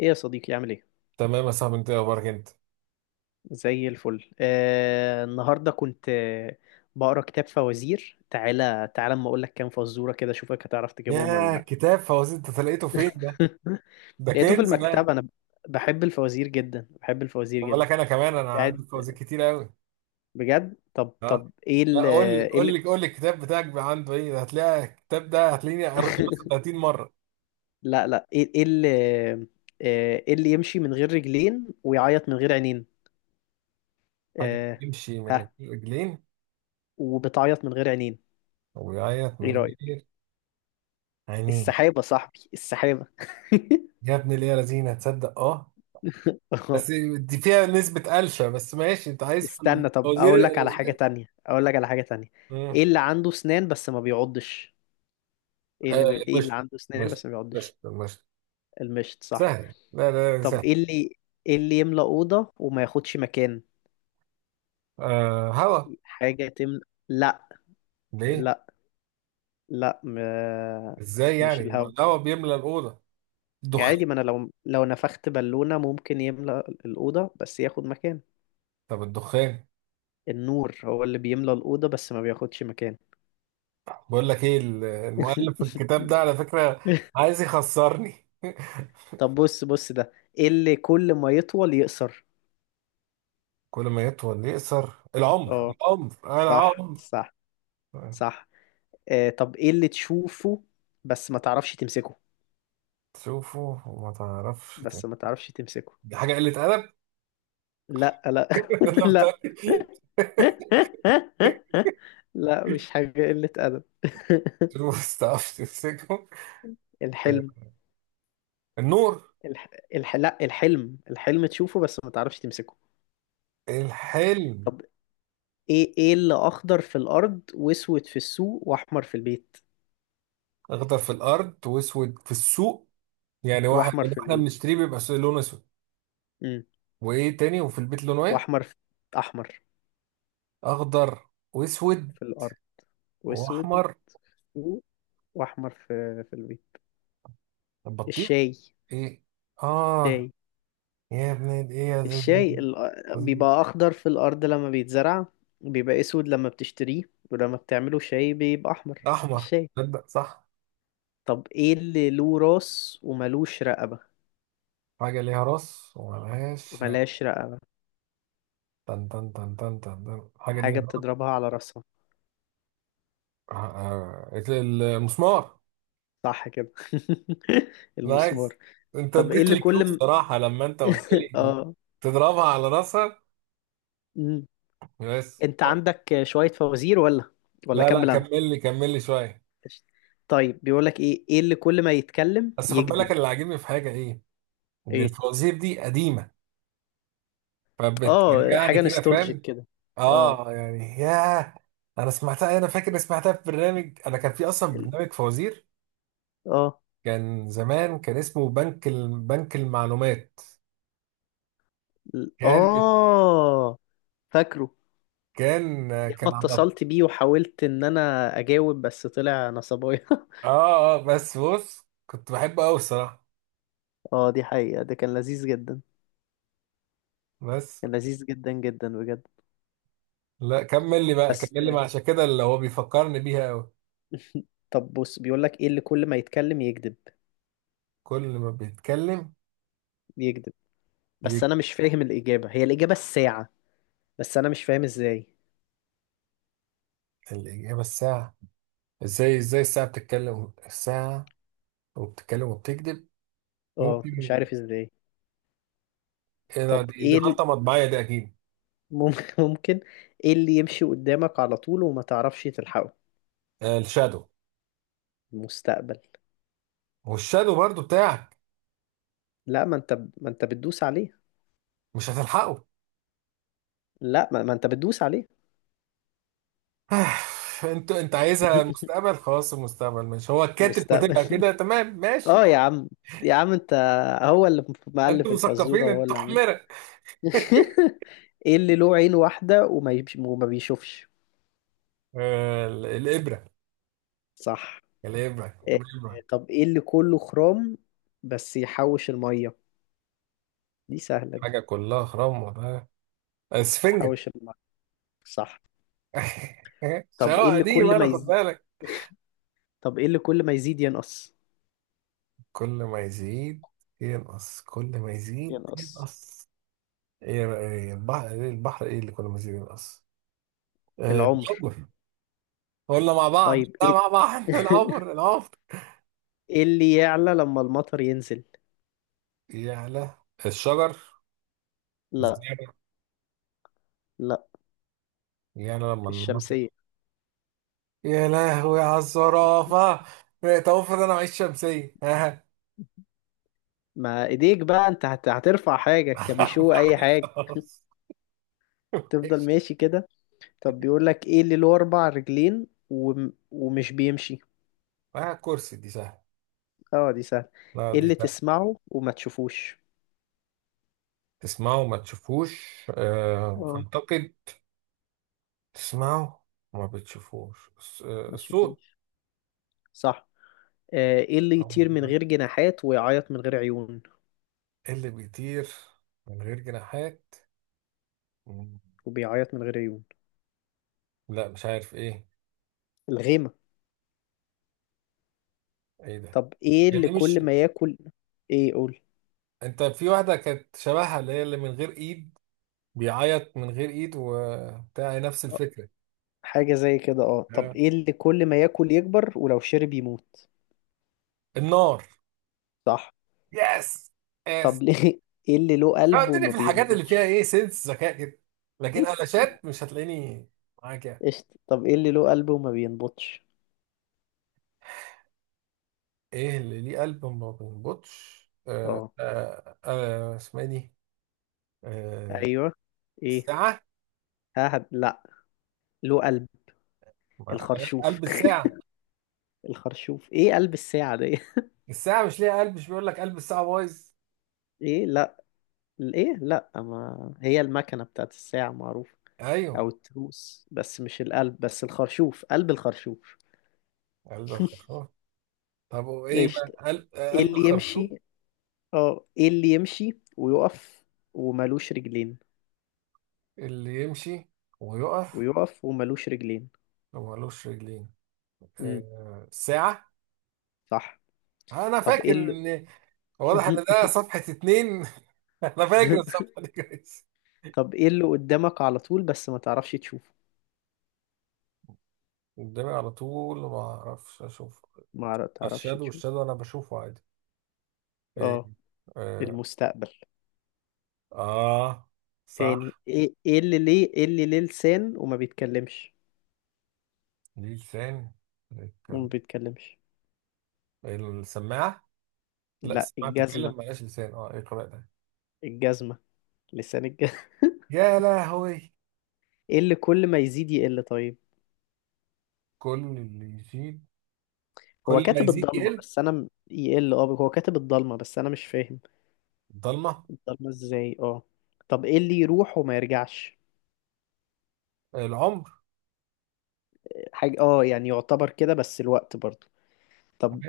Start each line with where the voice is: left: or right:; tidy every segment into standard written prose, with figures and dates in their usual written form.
left: ايه يا صديقي، عامل ايه؟
right: تمام يا صاحبي، انت ايه اخبارك انت؟
left: زي الفل. النهارده كنت بقرا كتاب فوازير. تعالى تعالى اما اقول لك كام فزوره كده، اشوفك هتعرف تجيبهم ولا
right: ياه،
left: لا؟
right: كتاب فوازير انت لقيته فين ده؟ ده
left: لقيته في
right: كنز ده.
left: المكتبه انا. بحب الفوازير جدا بحب الفوازير
right: خد
left: جدا.
right: بالك، انا كمان
left: بتاعت.
right: عندي فوازير كتير قوي.
left: بجد. طب
right: اه.
left: طب ايه
right: لا،
left: ال
right: قول لي
left: ايه
right: قول
left: ال
right: لي قول لي، الكتاب بتاعك بقى عنده ايه؟ ده هتلاقي الكتاب ده هتلاقيني قريته مثلا 30 مره.
left: لا لا. ايه ايه ال آه، ايه اللي يمشي من غير رجلين ويعيط من غير عينين؟
right: حاجه
left: آه.
right: بيمشي من
left: ها.
right: غير رجلين
left: وبتعيط من غير عينين.
right: وبيعيط
left: ايه
right: من
left: رأيك؟
right: غير عينين.
left: السحابة صاحبي، السحابة.
right: يا ابن الايه يا لذينه، تصدق اه. بس دي فيها نسبه قلشه، بس ماشي، انت عايز في
left: استنى، طب
right: الفوازير
left: اقول لك على حاجة
right: القلاشات؟
left: تانية، اقول لك على حاجة تانية.
right: امم.
left: ايه اللي عنده سنان بس ما بيعضش؟
right: آه،
left: ايه اللي
right: مشت
left: عنده سنان
right: مشت
left: بس ما بيعضش؟
right: مشت مشت.
left: المشط صح.
right: سهل، لا لا لا،
left: طب
right: سهل.
left: ايه اللي ايه اللي يملأ أوضة وما ياخدش مكان؟
right: آه، هوا.
left: حاجة تملأ. لا
right: ليه؟
left: لا لا.
right: ازاي
left: مش
right: يعني؟ ما
left: الهوا.
right: الهوا بيملى الاوضه.
left: يعني
right: الدخان.
left: عادي، ما انا لو نفخت بالونة ممكن يملأ الأوضة بس ياخد مكان.
right: طب الدخان.
left: النور هو اللي بيملأ الأوضة بس ما بياخدش مكان.
right: بقول لك ايه، المؤلف في الكتاب ده على فكره عايز يخسرني.
left: طب بص بص ده. إيه اللي كل ما يطول يقصر؟
right: كل ما يطول يقصر، العمر
left: اه
right: العمر، انا
left: صح
right: عمر.
left: صح صح. طب ايه اللي تشوفه بس ما تعرفش تمسكه؟
right: تشوفه وما تعرفش
left: بس
right: تاني.
left: ما تعرفش تمسكه.
right: دي حاجه قله ادب.
left: لا لا.
right: انا
left: لا.
right: متاكد.
left: لا مش حاجة قلة أدب.
right: تشوفه بس تعرفش تمسكه.
left: الحلم.
right: النور.
left: الح... لا الحلم الحلم تشوفه بس ما تعرفش تمسكه.
right: الحلم.
left: طب ايه اللي اخضر في الارض واسود في السوق واحمر في البيت
right: اخضر في الارض واسود في السوق، يعني واحد،
left: واحمر
right: يعني
left: في
right: احنا
left: البيت.
right: بنشتريه بيبقى لونه اسود.
left: امم
right: وايه تاني؟ وفي البيت لونه ايه؟
left: واحمر في... احمر
right: اخضر واسود
left: في الارض واسود
right: واحمر.
left: و- واحمر في البيض.
right: البطيخ.
left: الشاي
right: ايه. اه.
left: الشاي.
right: يا ابن ايه، يا زيزي.
left: الشاي
right: قصدي
left: بيبقى اخضر في الارض لما بيتزرع، بيبقى اسود لما بتشتريه، ولما بتعمله شاي بيبقى احمر.
right: احمر.
left: الشاي.
right: تصدق صح.
left: طب ايه اللي له راس وملوش رقبة؟
right: حاجه ليها راس وملهاش، لا.
left: وملهاش رقبة.
right: تن تن تن تن تن تن. حاجه ليها
left: حاجة
right: راس.
left: بتضربها على راسها.
right: المسمار.
left: صح كده. المسمار.
right: نايس. انت
left: طب ايه
right: اديت
left: اللي
right: لي كلو
left: كل م...
right: صراحه لما انت قلت لي
left: اه.
right: تضربها على راسها.
left: مم.
right: بس.
left: انت عندك شوية فوازير ولا
right: لا لا،
left: كمل انا؟
right: كمل لي كمل لي شويه.
left: قشطة. طيب بيقولك ايه، ايه اللي كل ما يتكلم
right: بس خد بالك،
left: يكذب؟
right: اللي عاجبني في حاجه ايه، ان
left: ايه.
right: الفوازير دي قديمه،
left: اه
right: فبترجعني
left: حاجة
right: كده،
left: نوستالجيك
right: فاهم؟
left: كده. اه
right: اه يعني، ياه. انا سمعتها، انا فاكر إني سمعتها في برنامج، كان في اصلا
left: ال-
right: برنامج فوازير.
left: اه
right: كان زمان، كان اسمه بنك المعلومات.
left: ال-
right: كان
left: اه فاكره.
right: كان
left: ياما
right: كان على.
left: اتصلت بيه وحاولت ان انا اجاوب بس طلع نصبايا.
right: اه اه، بس بص، كنت بحبه قوي الصراحه.
left: اه دي حقيقة، ده كان لذيذ جدا.
right: بس.
left: كان لذيذ جدا جدا بجد.
right: لا، كمل لي بقى
left: بس.
right: كمل لي، عشان كده اللي هو بيفكرني بيها قوي.
left: طب بص، بيقول لك ايه اللي كل ما يتكلم يكذب؟
right: كل ما بيتكلم
left: يكذب. بس
right: يجي
left: انا مش فاهم، الاجابة هي الاجابة الساعة. بس انا مش فاهم ازاي.
right: الاجابه الساعه. ازاي الساعه بتتكلم؟ الساعه وبتتكلم وبتكذب.
left: اه مش
right: ممكن
left: عارف ازاي.
right: ايه ده؟
left: طب
right: دي
left: ايه ال-
right: غلطه مطبعيه دي اكيد.
left: مم- ممكن. ايه اللي يمشي قدامك على طول وما تعرفش تلحقه؟
right: الشادو.
left: مستقبل.
right: والشادو برضو بتاعك،
left: لا ما انت بتدوس عليه.
right: مش هتلحقه.
left: لا ما انت بتدوس عليه.
right: انت عايزها مستقبل، خلاص، المستقبل ماشي، هو الكاتب
left: مستقبل.
right: كاتبها كده، تمام ماشي.
left: اه يا عم يا عم انت، هو اللي مألف
right: انتوا
left: الفزورة
right: مثقفين،
left: هو
right: انتوا
left: اللي عامل.
right: حمرة.
left: ايه اللي له عين واحدة وما بيشوفش؟
right: الابره
left: صح.
right: الابره
left: إيه.
right: الابره.
left: طب ايه اللي كله خرام بس يحوش المية؟ دي سهلة
right: حاجه
left: دي.
right: كلها خرام، ولا اسفنجة.
left: تحوش المية. صح. طب ايه
right: شواء
left: اللي
right: دي، ما
left: كل ما
right: انا خد
left: يزيد
right: بالك.
left: طب ايه اللي كل ما يزيد ينقص؟
right: كل ما يزيد ينقص، كل ما يزيد
left: ينقص.
right: ينقص. ايه إيه البحر، ايه البحر، ايه اللي كل ما يزيد ينقص.
left: العمر.
right: الحب. قلنا مع بعض،
left: طيب
right: لا
left: ايه.
right: مع بعض. العمر العمر.
left: ايه اللي يعلى لما المطر ينزل؟
right: يا له. الشجر.
left: لا
right: الزرع.
left: لا.
right: يا له لما المطر.
left: الشمسية.
right: يا لهوي على الزرافة. طب افرض انا معيش شمسية، ها؟
left: ما ايديك بقى، انت هترفع حاجة كبيشو اي حاجة.
right: خلاص.
left: تفضل
right: إيش؟
left: ماشي كده. طب بيقول لك ايه اللي له اربع رجلين ومش بيمشي؟
right: آه كرسي، دي سهلة.
left: اه دي سهلة.
right: لا
left: ايه
right: دي
left: اللي
right: سهلة.
left: تسمعه وما تشوفوش؟
right: تسمعوا ما تشوفوش، آه
left: اه
right: اعتقد. تسمعوا ما بتشوفوش
left: ما
right: الصوت.
left: تشوفوش صح. آه، ايه اللي
right: أول
left: يطير من
right: ده.
left: غير جناحات ويعيط من غير عيون؟
right: إيه اللي بيطير من غير جناحات؟ مم.
left: وبيعيط من غير عيون.
right: لا مش عارف ايه.
left: الغيمة.
right: ايه ده؟
left: طب ايه اللي
right: يعني مش،
left: كل ما ياكل ايه قول.
right: انت في واحدة كانت شبهها، اللي من غير ايد، بيعيط من غير ايد وبتاع نفس
left: آه،
right: الفكرة.
left: حاجة زي كده. اه طب
right: آه.
left: ايه اللي كل ما ياكل يكبر ولو شرب يموت؟
right: النار.
left: صح.
right: يس
left: طب
right: يس.
left: ليه. ايه اللي له
right: اه،
left: قلب
right: اديني
left: وما
right: في الحاجات اللي فيها
left: بينبضش؟
right: ايه سنس ذكاء كده، لكن قلاشات مش هتلاقيني معاك يعني.
left: قشطة. طب ايه اللي له قلب وما بينبضش؟
right: ايه اللي ليه قلب ما بينبضش؟
left: اه.
right: اسمها ايه دي؟ آه
left: ايوه. ايه.
right: الساعة.
left: ها لا. له قلب.
right: ما-
left: الخرشوف.
right: قلب الساعة.
left: الخرشوف، ايه قلب الساعة دي؟
right: الساعة مش ليها قلب؟ مش بيقول لك قلب الساعة بايظ.
left: ايه لا. ايه لا. ما هي المكنة بتاعت الساعة معروفة، او
right: ايوه.
left: التروس، بس مش القلب. بس الخرشوف قلب الخرشوف.
right: قلب الخرشوف. طب وايه
left: قشطة.
right: بقى، قلب آه،
left: ايه
right: قلب
left: اللي يمشي
right: الخرشوف.
left: اه ايه اللي يمشي ويقف وملوش رجلين؟
right: اللي يمشي ويقف،
left: ويقف وملوش رجلين.
right: لو مالوش رجلين،
left: امم.
right: ساعة.
left: صح.
right: انا
left: طب
right: فاكر
left: ايه اللي
right: ان، واضح ان ده صفحة 2. انا فاكر الصفحة دي كويس.
left: طب ايه اللي قدامك على طول بس ما تعرفش تشوفه؟
right: قدامي على طول ما اعرفش اشوف.
left: ما عر- تعرفش
right: الشادو
left: تشوفه.
right: الشادو، انا بشوفه عادي. ايه.
left: اه.
right: اه.
left: المستقبل.
right: آه.
left: تاني
right: صح.
left: ايه ايه اللي ليه ايه اللي ليه لسان وما بيتكلمش؟
right: ليه لسان بيتكلم،
left: وما بيتكلمش.
right: السماعة. لا
left: لا،
right: السماعة
left: الجزمة.
right: بتتكلم ملهاش لسان، اه ايه القراءة ده؟
left: الجزمة لسان الجزمة.
right: يا لهوي.
left: ايه اللي كل ما يزيد يقل طيب؟
right: كل اللي يزيد كل ما يزيد يقل.
left: هو كاتب الضلمة بس انا مش فاهم.
right: الضلمة.
left: الضلمة ازاي؟ اه. طب ايه اللي يروح وما يرجعش؟
right: العمر.
left: حاجة اه يعني، يعتبر كده بس الوقت برضو. طب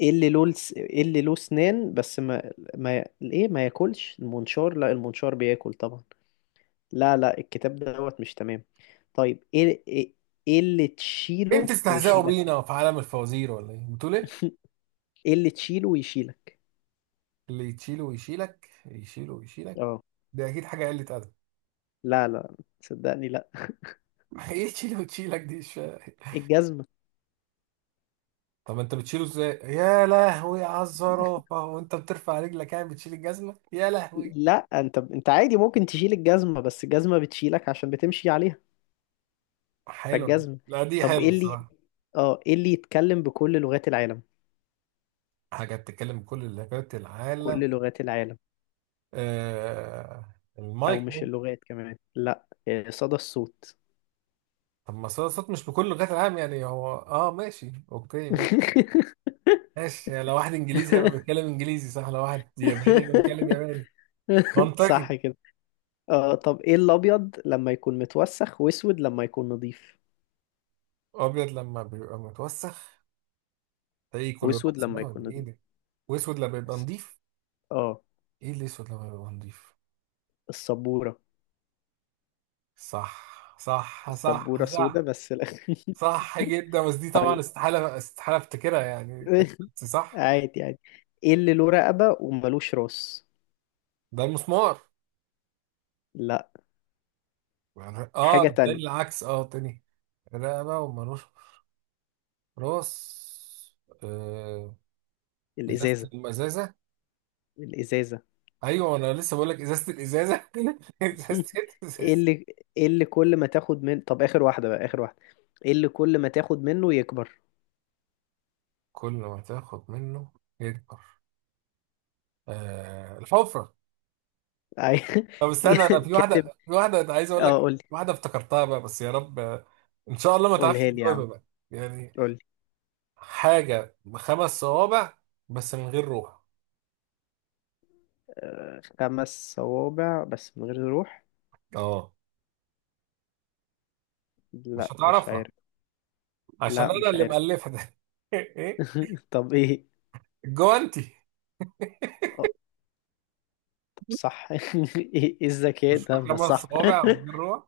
left: ايه اللي ايه اللي له اسنان بس ما ياكلش؟ المنشار. لا المنشار بياكل طبعا. لا لا. الكتاب دوت مش تمام. طيب ايه ايه إيه اللي
right: ايه،
left: تشيله
right: بتستهزئوا
left: ويشيلك؟
right: بينا في عالم الفوازير ولا ايه، بتقول ايه؟
left: ايه اللي تشيله ويشيلك؟
right: اللي يتشيله ويشيلك، يشيله ويشيلك،
left: اه.
right: دي اكيد حاجه قله ادب.
left: لا لا صدقني لا.
right: ايه تشيله وتشيلك، دي مش فاهم.
left: الجزمة.
right: طب انت بتشيله ازاي؟ يا لهوي على الزرافه، وانت بترفع رجلك يعني بتشيل الجزمه يا لهوي.
left: لا انت عادي ممكن تشيل الجزمة بس الجزمة بتشيلك عشان بتمشي عليها.
right: حلو،
left: فالجزمة.
right: لا دي
left: طب
right: حلوه
left: ايه اللي
right: الصراحه.
left: اه ايه اللي يتكلم بكل لغات العالم؟
right: حاجه بتتكلم بكل لغات العالم،
left: كل لغات العالم. او
right: المايك
left: مش
right: ممكن.
left: اللغات كمان، لا. صدى الصوت.
right: طب ما صوت مش بكل لغات العالم يعني، هو ماشي اوكي. ماشي، لو واحد انجليزي هيبقى بيتكلم انجليزي، صح، لو واحد ياباني هيبقى بيتكلم ياباني.
left: صح
right: منطقي.
left: كده. اه طب ايه الابيض لما يكون متوسخ واسود لما يكون نظيف؟
right: ابيض لما بيبقى متوسخ، تلاقيه كله
left: واسود
right: رقص
left: لما
right: ده ولا
left: يكون
right: ايه
left: نظيف.
right: ده؟ واسود لما يبقى نضيف.
left: اه.
right: ايه الاسود لما يبقى نضيف؟
left: السبورة.
right: صح صح صح
left: السبورة سودة
right: صح.
left: بس لا.
right: صح جدا، بس دي طبعا
left: طيب.
right: استحاله استحاله افتكرها يعني. بس صح.
left: عادي عادي. ايه اللي له رقبة وملوش راس؟
right: ده المسمار.
left: لا.
right: يعني
left: حاجة تانية.
right: التاني العكس، تاني. رقبه ومروش راس. آه. ازازه
left: الازازة
right: الازازه.
left: الازازة.
right: ايوه، انا لسه بقول لك ازازه الازازه. ازازه
left: ايه
right: الازازه.
left: اللي ايه اللي كل ما تاخد من طب اخر واحدة بقى اخر واحدة، ايه اللي كل ما تاخد منه يكبر؟
right: كل ما تاخد منه يكبر، الحفرة.
left: عاي-
right: طب استنى، انا في
left: كاتب.
right: واحدة في واحدة أنا عايز اقول
left: اه قول
right: لك،
left: لي،
right: واحدة افتكرتها بقى بس يا رب ان شاء الله ما تعرفش
left: قولها لي يا
right: تجاوبها
left: عم،
right: بقى، يعني
left: قول لي.
right: حاجة بخمس صوابع بس من غير روح.
left: آه، خمس صوابع بس من غير روح؟
right: اه، مش
left: لا مش
right: هتعرفها،
left: عارف.
right: عشان
left: لا
right: انا
left: مش
right: اللي
left: عارف.
right: مألفها ده. ايه،
left: طب ايه
right: الجوانتي.
left: آه، طب صح. إيه الذكاء
right: مش
left: ده، ما
right: بخمس
left: صح.
right: صوابع ومن غير روح؟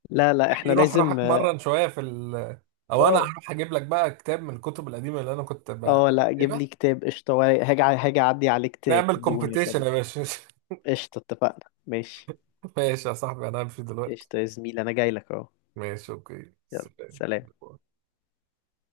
left: لا لا
right: يعني
left: احنا
right: روح روح
left: لازم.
right: اتمرن شوية في ال، او انا
left: اه
right: هروح اجيب لك بقى كتاب من الكتب القديمة اللي انا كنت بقى
left: اه لا، جيب لي كتاب قشطة ورايق. هاجي اعدي عليك،
right: نعمل
left: تدوني يا
right: كومبيتيشن يا
left: صديقي.
right: باشا.
left: قشطة اتفقنا ماشي.
right: ماشي يا صاحبي، انا همشي دلوقتي،
left: قشطة يا زميلي، انا جاي لك اهو.
right: ماشي اوكي،
left: يلا
right: سلام.
left: سلام.